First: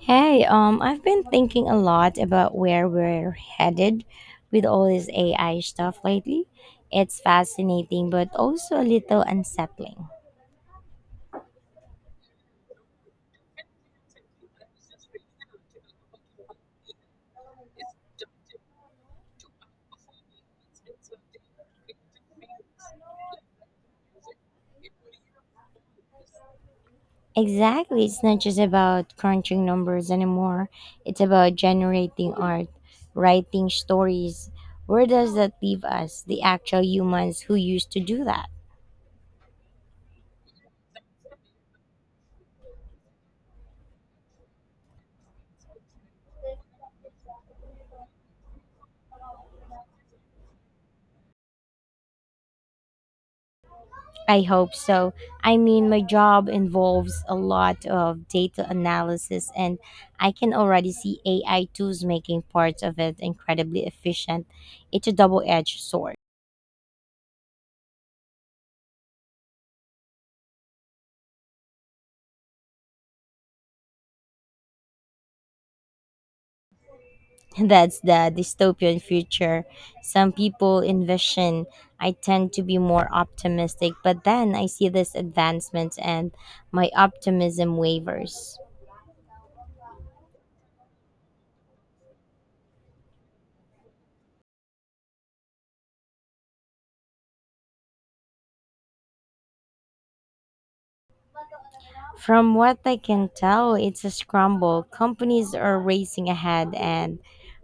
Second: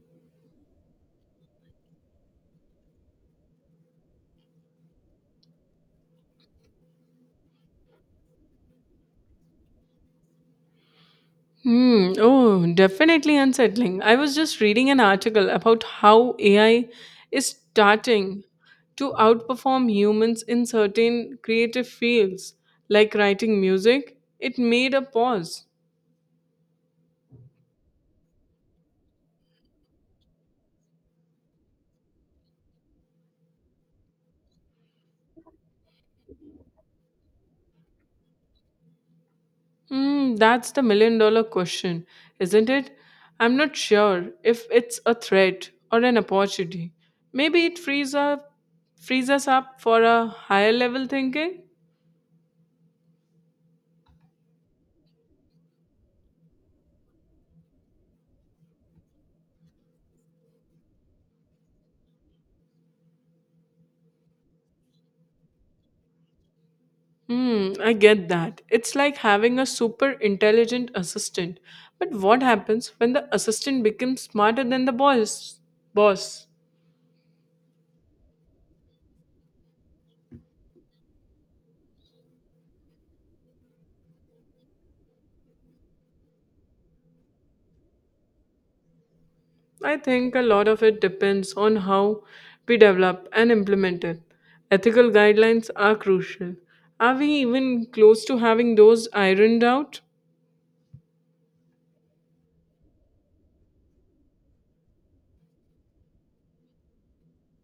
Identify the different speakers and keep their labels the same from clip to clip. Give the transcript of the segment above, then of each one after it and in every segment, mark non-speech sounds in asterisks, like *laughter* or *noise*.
Speaker 1: Hey, I've been thinking a lot about where we're headed with all this AI stuff lately. It's fascinating, but also a little unsettling.
Speaker 2: Hmm. Oh, definitely unsettling. I was just reading an article about how AI is starting to outperform humans in certain creative fields, like writing music. It made a pause.
Speaker 1: Exactly, it's not just about crunching numbers anymore, it's about generating art, writing stories. Where does that leave us, the actual humans who used to do that?
Speaker 2: That's the million dollar question, isn't it? I'm not sure if it's a threat or an opportunity. Maybe it frees us up for a higher level thinking.
Speaker 1: I hope so. I mean, my job involves a lot of data analysis, and I can already see AI tools making parts of it incredibly efficient. It's a double edged sword.
Speaker 2: I get that. It's like having a super intelligent assistant. But what happens when the assistant becomes smarter than the boss? Boss.
Speaker 1: *laughs* That's the dystopian future some people envision. I tend to be more optimistic, but then I see this advancement and my optimism wavers.
Speaker 2: I think a lot of it depends on how we develop and implement it. Ethical guidelines are crucial. Are we even close to having those ironed out?
Speaker 1: From what I can tell, it's a scramble. Companies are racing ahead and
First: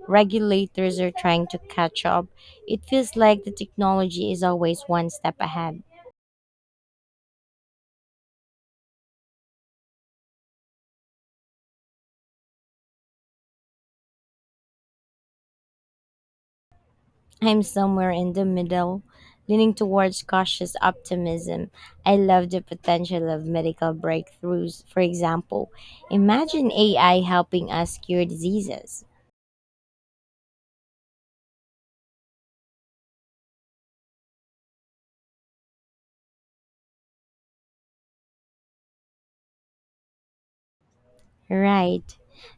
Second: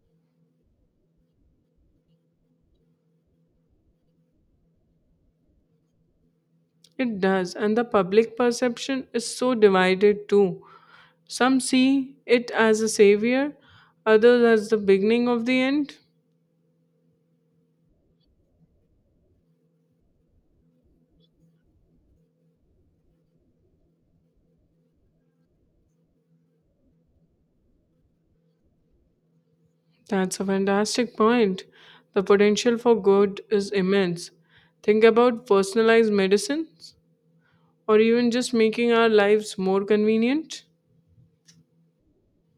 Speaker 1: regulators are trying to catch up. It feels like the technology is always one step ahead.
Speaker 2: It does, and the public perception is so divided too. Some see it as a savior, others as the beginning of the end.
Speaker 1: I'm somewhere in the middle, leaning towards cautious optimism. I love the potential of medical breakthroughs. For example, imagine AI helping us cure diseases.
Speaker 2: That's a fantastic point. The potential for good is immense. Think about personalized medicines or even just making our lives more convenient.
Speaker 1: Right.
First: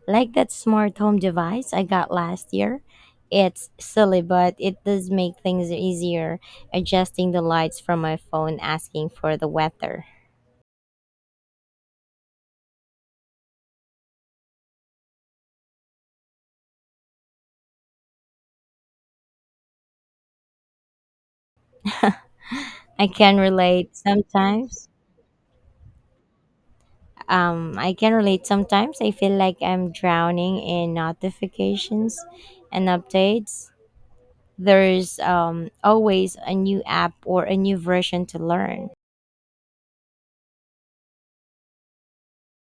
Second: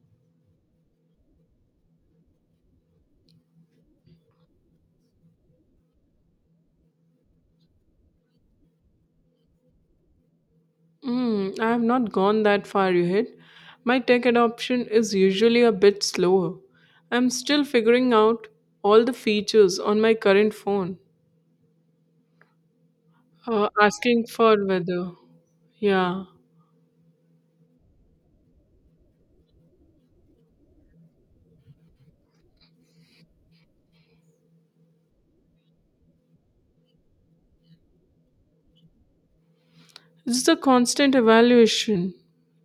Speaker 1: Like that smart home device I got last year. It's silly, but it does make things easier. Adjusting the lights from my phone, asking for the weather.
Speaker 2: I have not gone that far yet. My tech adoption is usually a bit slower. I'm still figuring out all the features on my current phone.
Speaker 1: I can relate
Speaker 2: Asking for
Speaker 1: sometimes.
Speaker 2: weather. Yeah.
Speaker 1: I can relate sometimes. I feel like I'm drowning in notifications and updates. There's always a new app or a new version to learn.
Speaker 2: It's the constant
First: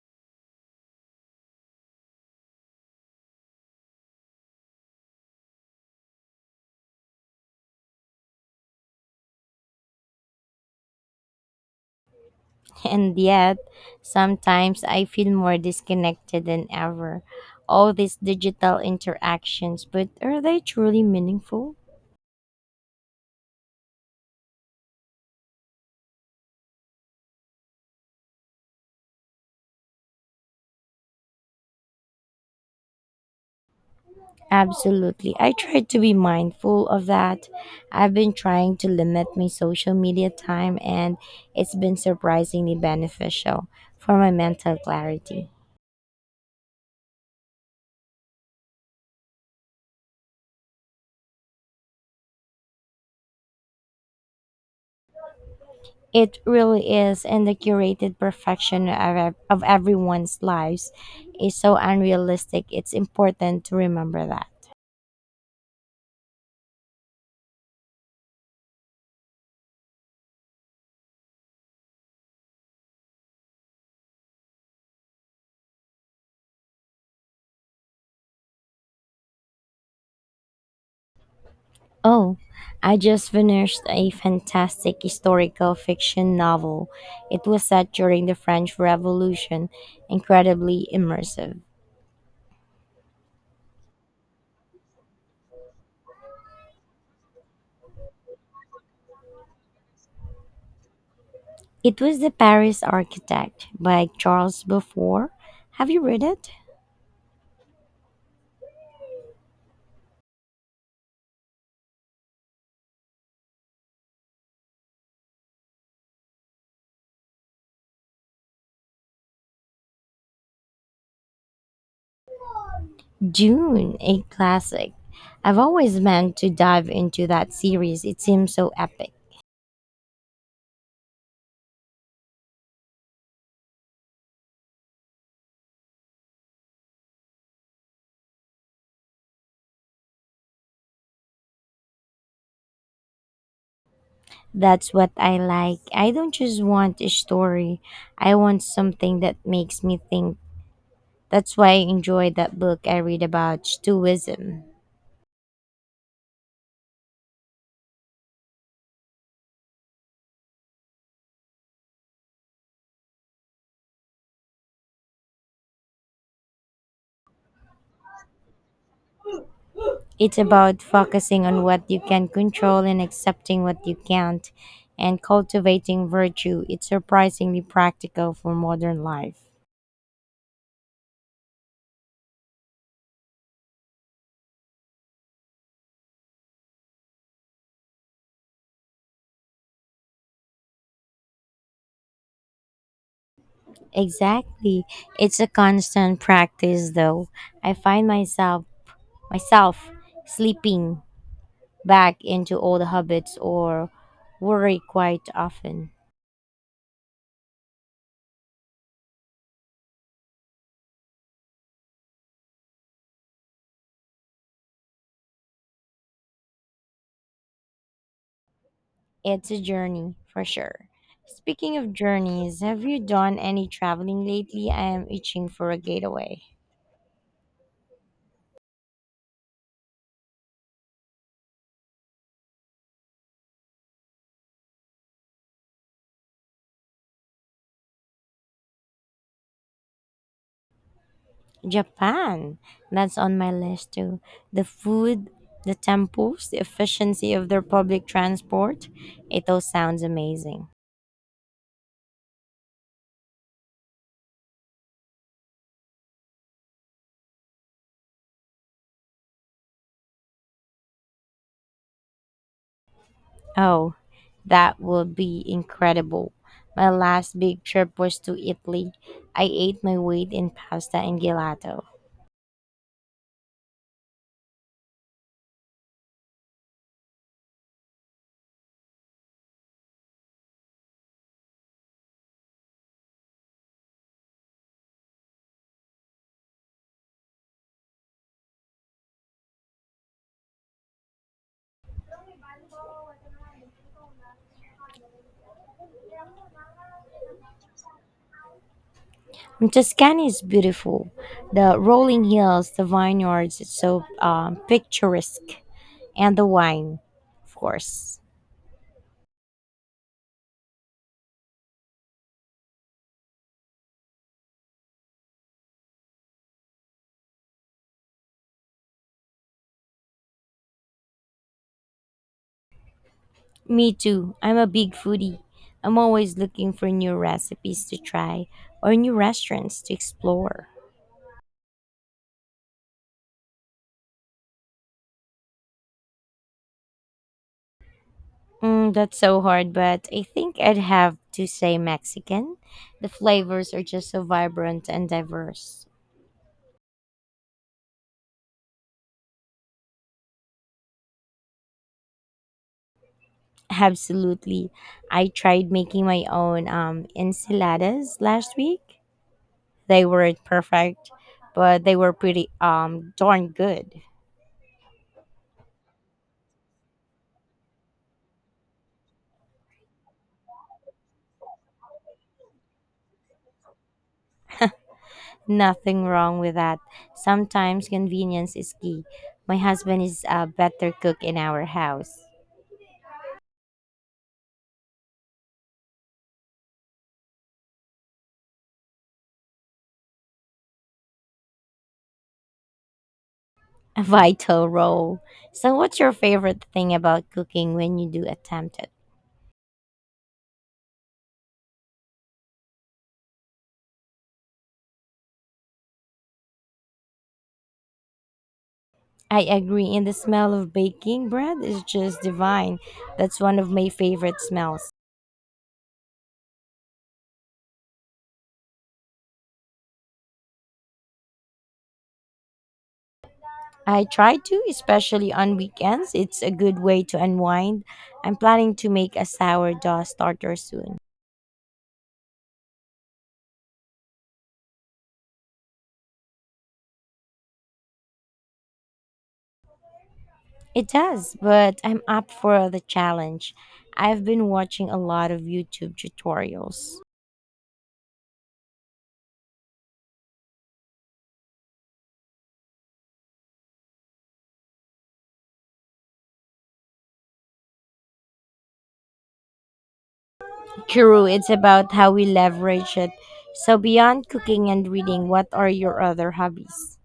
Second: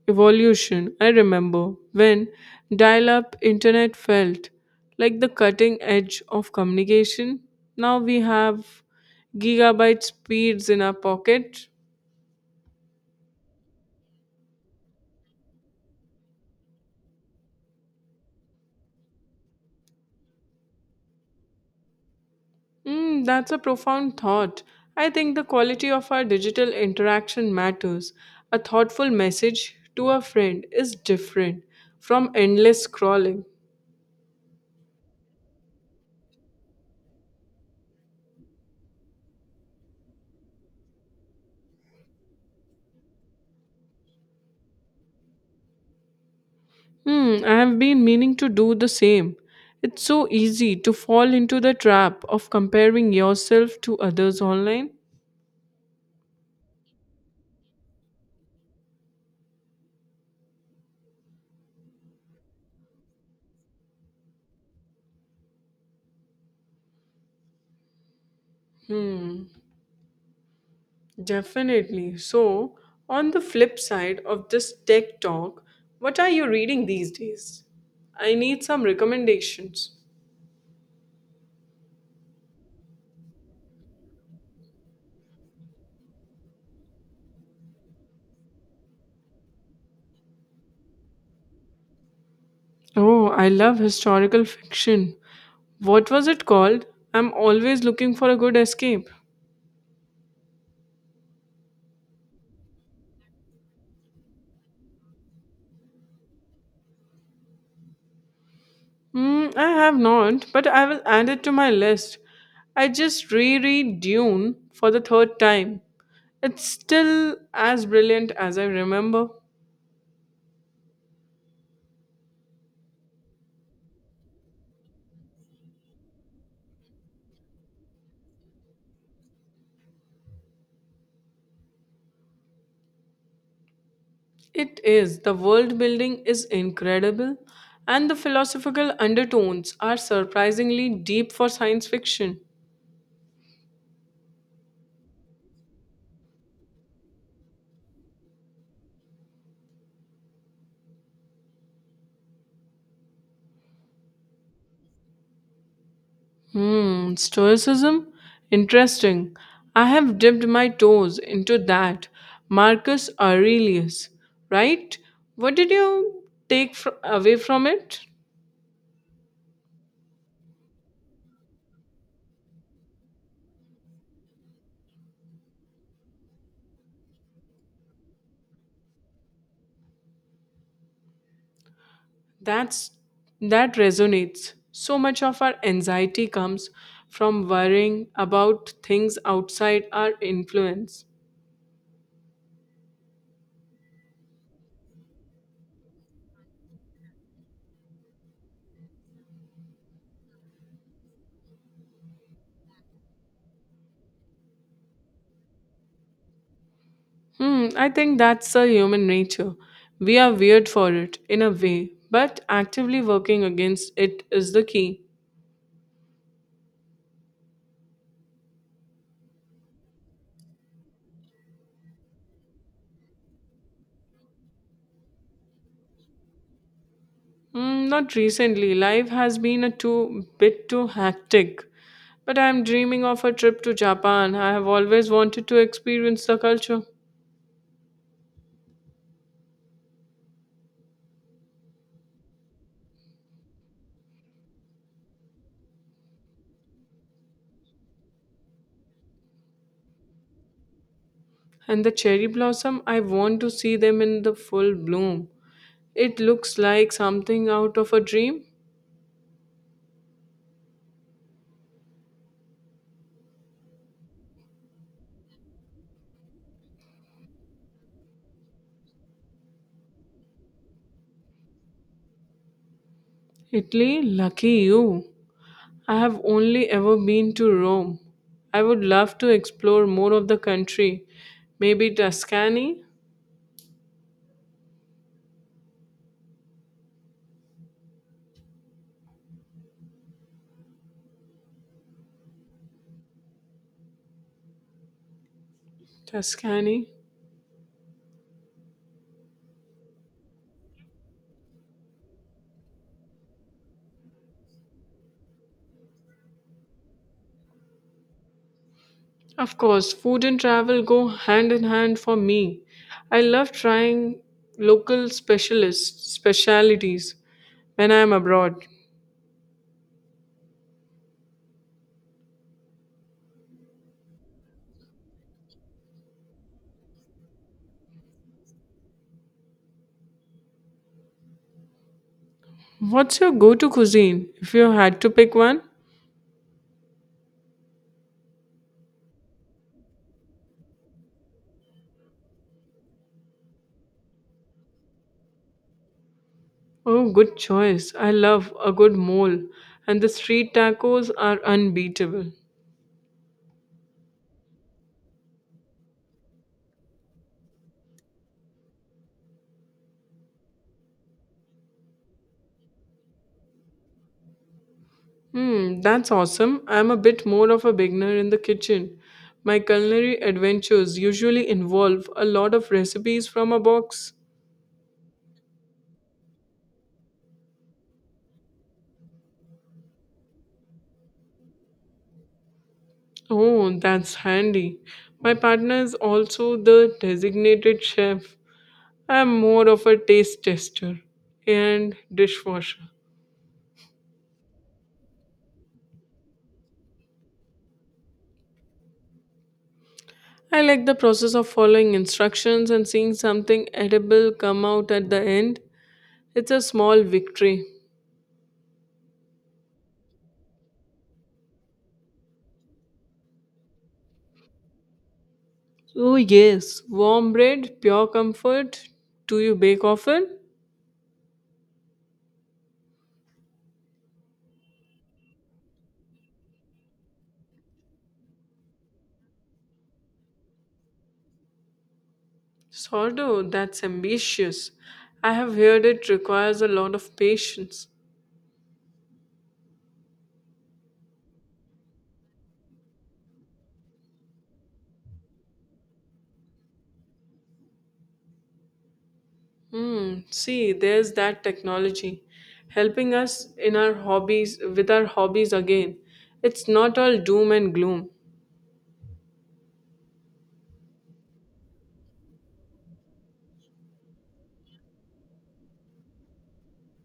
Speaker 2: evolution. I remember when dial up internet felt like the cutting edge of communication. Now we have gigabyte speeds in our pocket.
Speaker 1: And yet, sometimes I feel more disconnected than ever. All these digital interactions, but are they truly meaningful?
Speaker 2: That's a profound thought. I think the quality of our digital interaction matters. A thoughtful message to a friend is different from endless scrolling.
Speaker 1: Absolutely. I try to be mindful of that. I've been trying to limit my social media time, and it's been surprisingly beneficial for my mental clarity.
Speaker 2: I have been meaning to do the same. It's so easy to fall into the trap of comparing yourself to others online.
Speaker 1: It really is, and the curated perfection of, of everyone's lives is so unrealistic. It's important to remember that.
Speaker 2: Hmm, definitely. So, on the flip side of this tech talk, what are you reading these days? I need some recommendations.
Speaker 1: Oh, I just finished a fantastic historical fiction novel. It was set during the French Revolution, incredibly immersive.
Speaker 2: Oh, I love historical fiction. What was it called? I'm always looking for a good escape.
Speaker 1: It was The Paris Architect by Charles Beaufort. Have you read it?
Speaker 2: I have not, but I will add it to my list. I just reread Dune for the third time. It's still as brilliant as I remember.
Speaker 1: Dune, a classic. I've always meant to dive into that series. It seems so epic.
Speaker 2: It is. The world building is incredible, and the philosophical undertones are surprisingly deep for science fiction.
Speaker 1: That's what I like. I don't just want a story, I want something that makes me think. That's why I enjoy that book I read about Stoicism.
Speaker 2: Stoicism? Interesting. I have dipped my toes into that. Marcus Aurelius, right? What did you take away from it?
Speaker 1: It's about focusing on what you can control and accepting what you can't and cultivating virtue. It's surprisingly practical for modern life.
Speaker 2: That's that resonates. So much of our anxiety comes from worrying about things outside our influence.
Speaker 1: Exactly. It's a constant practice though. I find myself slipping back into old habits or worry quite often.
Speaker 2: I think that's a human nature. We are weird for it in a way, but actively working against it is the key.
Speaker 1: It's a journey for sure. Speaking of journeys, have you done any traveling lately? I am itching for a getaway.
Speaker 2: Not recently. Life has been a too bit too hectic. But I am dreaming of a trip to Japan. I have always wanted to experience the culture.
Speaker 1: Japan. That's on my list too. The food, the temples, the efficiency of their public transport. It all sounds amazing.
Speaker 2: And the cherry blossom, I want to see them in the full bloom. It looks like something out of a dream.
Speaker 1: Oh, that would be incredible. My last big trip was to Italy. I ate my weight in pasta and gelato.
Speaker 2: Italy, lucky you. I have only ever been to Rome. I would love to explore more of the country. Maybe Tuscany? Tuscany?
Speaker 1: Tuscany is beautiful. The rolling hills, the vineyards, it's so picturesque, and the wine, of course.
Speaker 2: Of course, food and travel go hand in hand for me. I love trying specialities when I am abroad.
Speaker 1: Me too. I'm a big foodie. I'm always looking for new recipes to try or new restaurants to explore.
Speaker 2: What's your go-to cuisine if you had to pick one?
Speaker 1: That's so hard, but I think I'd have to say Mexican. The flavors are just so vibrant and diverse.
Speaker 2: Oh, good choice. I love a good mole, and the street tacos are unbeatable.
Speaker 1: Absolutely. I tried making my own enchiladas last week. They weren't perfect, but they were pretty darn good.
Speaker 2: That's awesome. I'm a bit more of a beginner in the kitchen. My culinary adventures usually involve a lot of recipes from a box.
Speaker 1: Nothing wrong with that. Sometimes convenience is key. My husband is a better cook in our house. *laughs*
Speaker 2: Oh, that's handy. My partner is also the designated chef. I'm more of a taste tester and dishwasher.
Speaker 1: A vital role. So what's your favorite thing about cooking when you do attempt it?
Speaker 2: I like the process of following instructions and seeing something edible come out at the end. It's a small victory.
Speaker 1: I agree, and the smell of baking bread is just divine. That's one of my favorite smells.
Speaker 2: Oh, yes. Warm bread, pure comfort. Do you bake often?
Speaker 1: I try to, especially on weekends. It's a good way to unwind. I'm planning to make a sourdough starter soon.
Speaker 2: Sordo, that's ambitious. I have heard it requires a lot of patience.
Speaker 1: It does, but I'm up for the challenge. I've been watching a lot of YouTube tutorials.
Speaker 2: See, there's that technology helping us in our hobbies with our hobbies again. It's not all doom and gloom.
Speaker 1: True, it's about how we leverage it. So, beyond cooking and reading, what are your other hobbies?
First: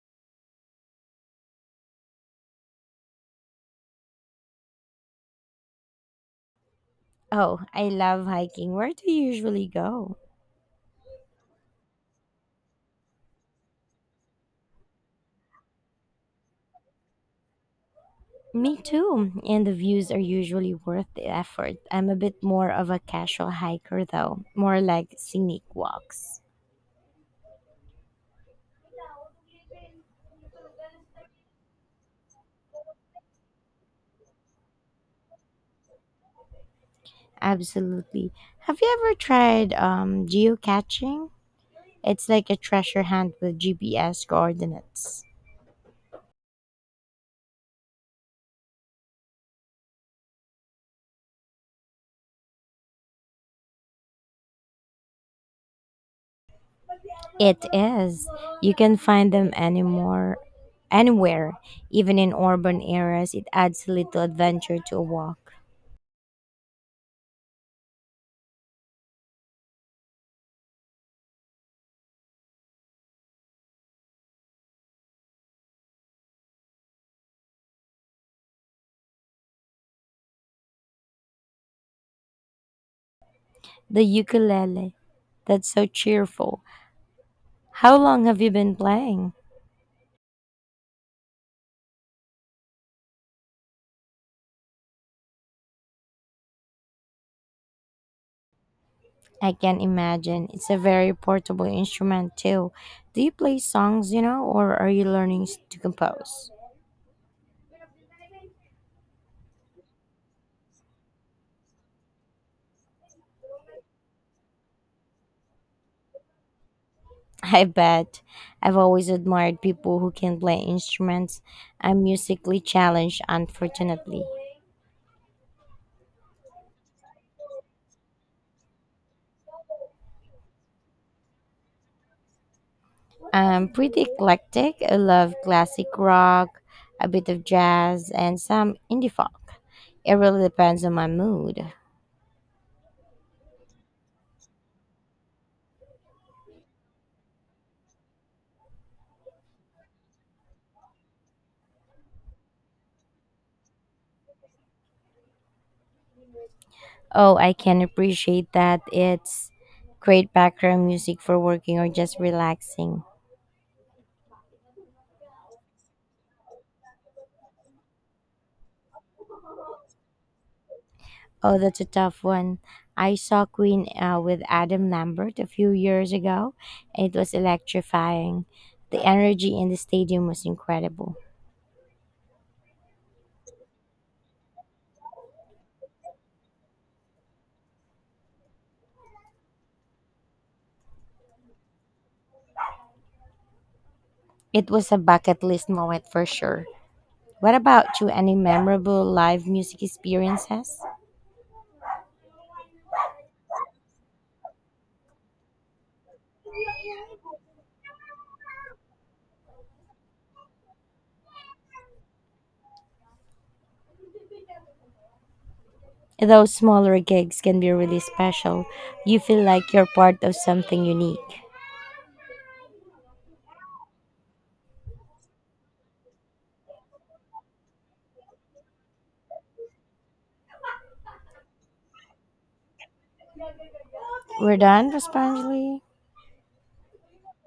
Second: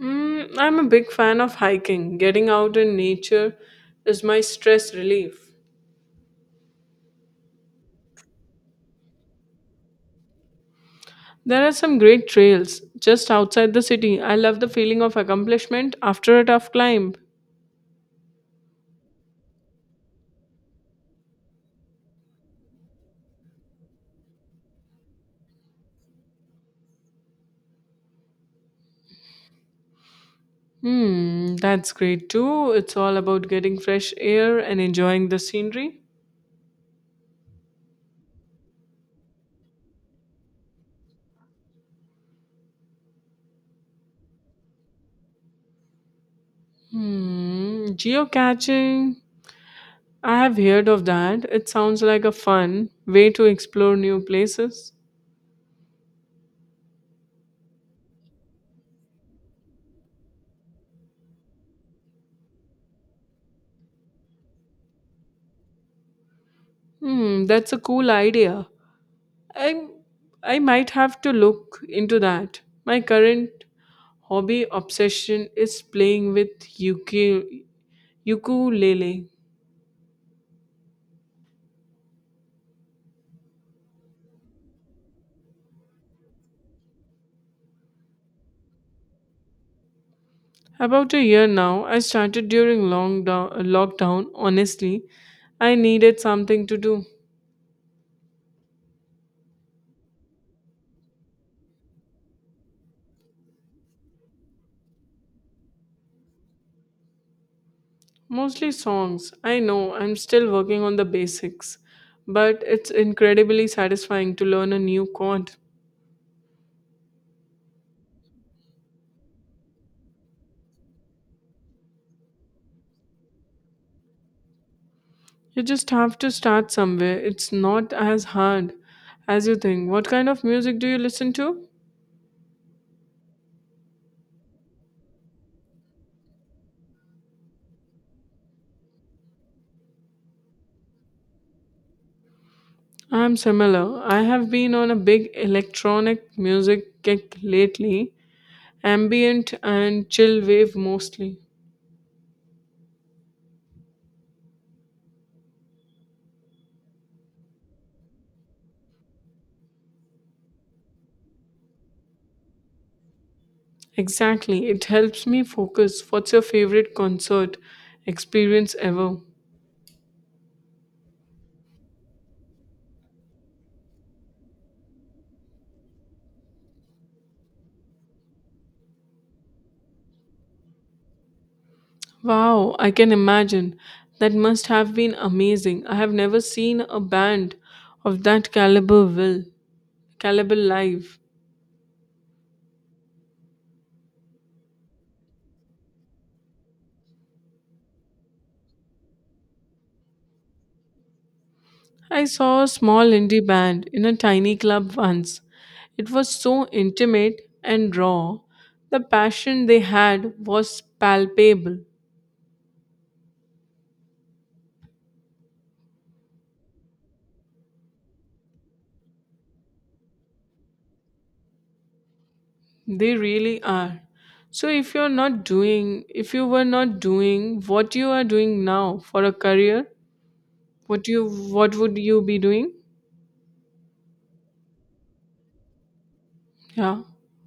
Speaker 2: I'm a big fan of hiking. Getting out in nature is my stress relief.
Speaker 1: Oh, I love hiking. Where do you usually go?
Speaker 2: There are some great trails just outside the city. I love the feeling of accomplishment after a tough climb.
Speaker 1: Me too, and the views are usually worth the effort. I'm a bit more of a casual hiker, though, more like scenic walks.
Speaker 2: That's great too. It's all about getting fresh air and enjoying the scenery.
Speaker 1: Absolutely. Have you ever tried geocaching? It's like a treasure hunt with GPS coordinates.
Speaker 2: Geocaching I have heard of that. It sounds like a fun way to explore new places.
Speaker 1: It is. You can find them anywhere, even in urban areas. It adds a little adventure to a walk.
Speaker 2: That's a cool idea. I I might have to look into that. My current hobby obsession is playing with ukulele.
Speaker 1: The ukulele. That's so cheerful. How long have you been playing?
Speaker 2: About a year now, I started during long lockdown. Honestly, I needed something to do.
Speaker 1: I can imagine. It's a very portable instrument, too. Do you play songs, you know, or are you learning to compose?
Speaker 2: Mostly songs. I know I'm still working on the basics, but it's incredibly satisfying to learn a new chord.
Speaker 1: I bet. I've always admired people who can play instruments. I'm musically challenged, unfortunately.
Speaker 2: You just have to start somewhere. It's not as hard as you think. What kind of music do you listen to?
Speaker 1: I'm pretty eclectic. I love classic rock, a bit of jazz, and some indie folk. It really depends on my mood.
Speaker 2: I'm similar. I have been on a big electronic music kick lately, ambient and chill wave mostly.
Speaker 1: Oh, I can appreciate that. It's great background music for working or just relaxing.
Speaker 2: Exactly. It helps me focus. What's your favorite concert experience ever?
Speaker 1: Oh, that's a tough one. I saw Queen with Adam Lambert a few years ago, and it was electrifying. The energy in the stadium was incredible.
Speaker 2: Wow, I can imagine. That must have been amazing. I have never seen a band of that caliber live.
Speaker 1: It was a bucket list moment for sure. What about you? Any memorable live music experiences?
Speaker 2: I saw a small indie band in a tiny club once. It was so intimate and raw. The passion they had was palpable.
Speaker 1: Those smaller gigs can be really special. You feel like you're part of something unique.
Speaker 2: They really are. So if you were not doing what you are doing now for a career, what would you be doing?
Speaker 1: We're done, responsibly.
Speaker 2: Yeah.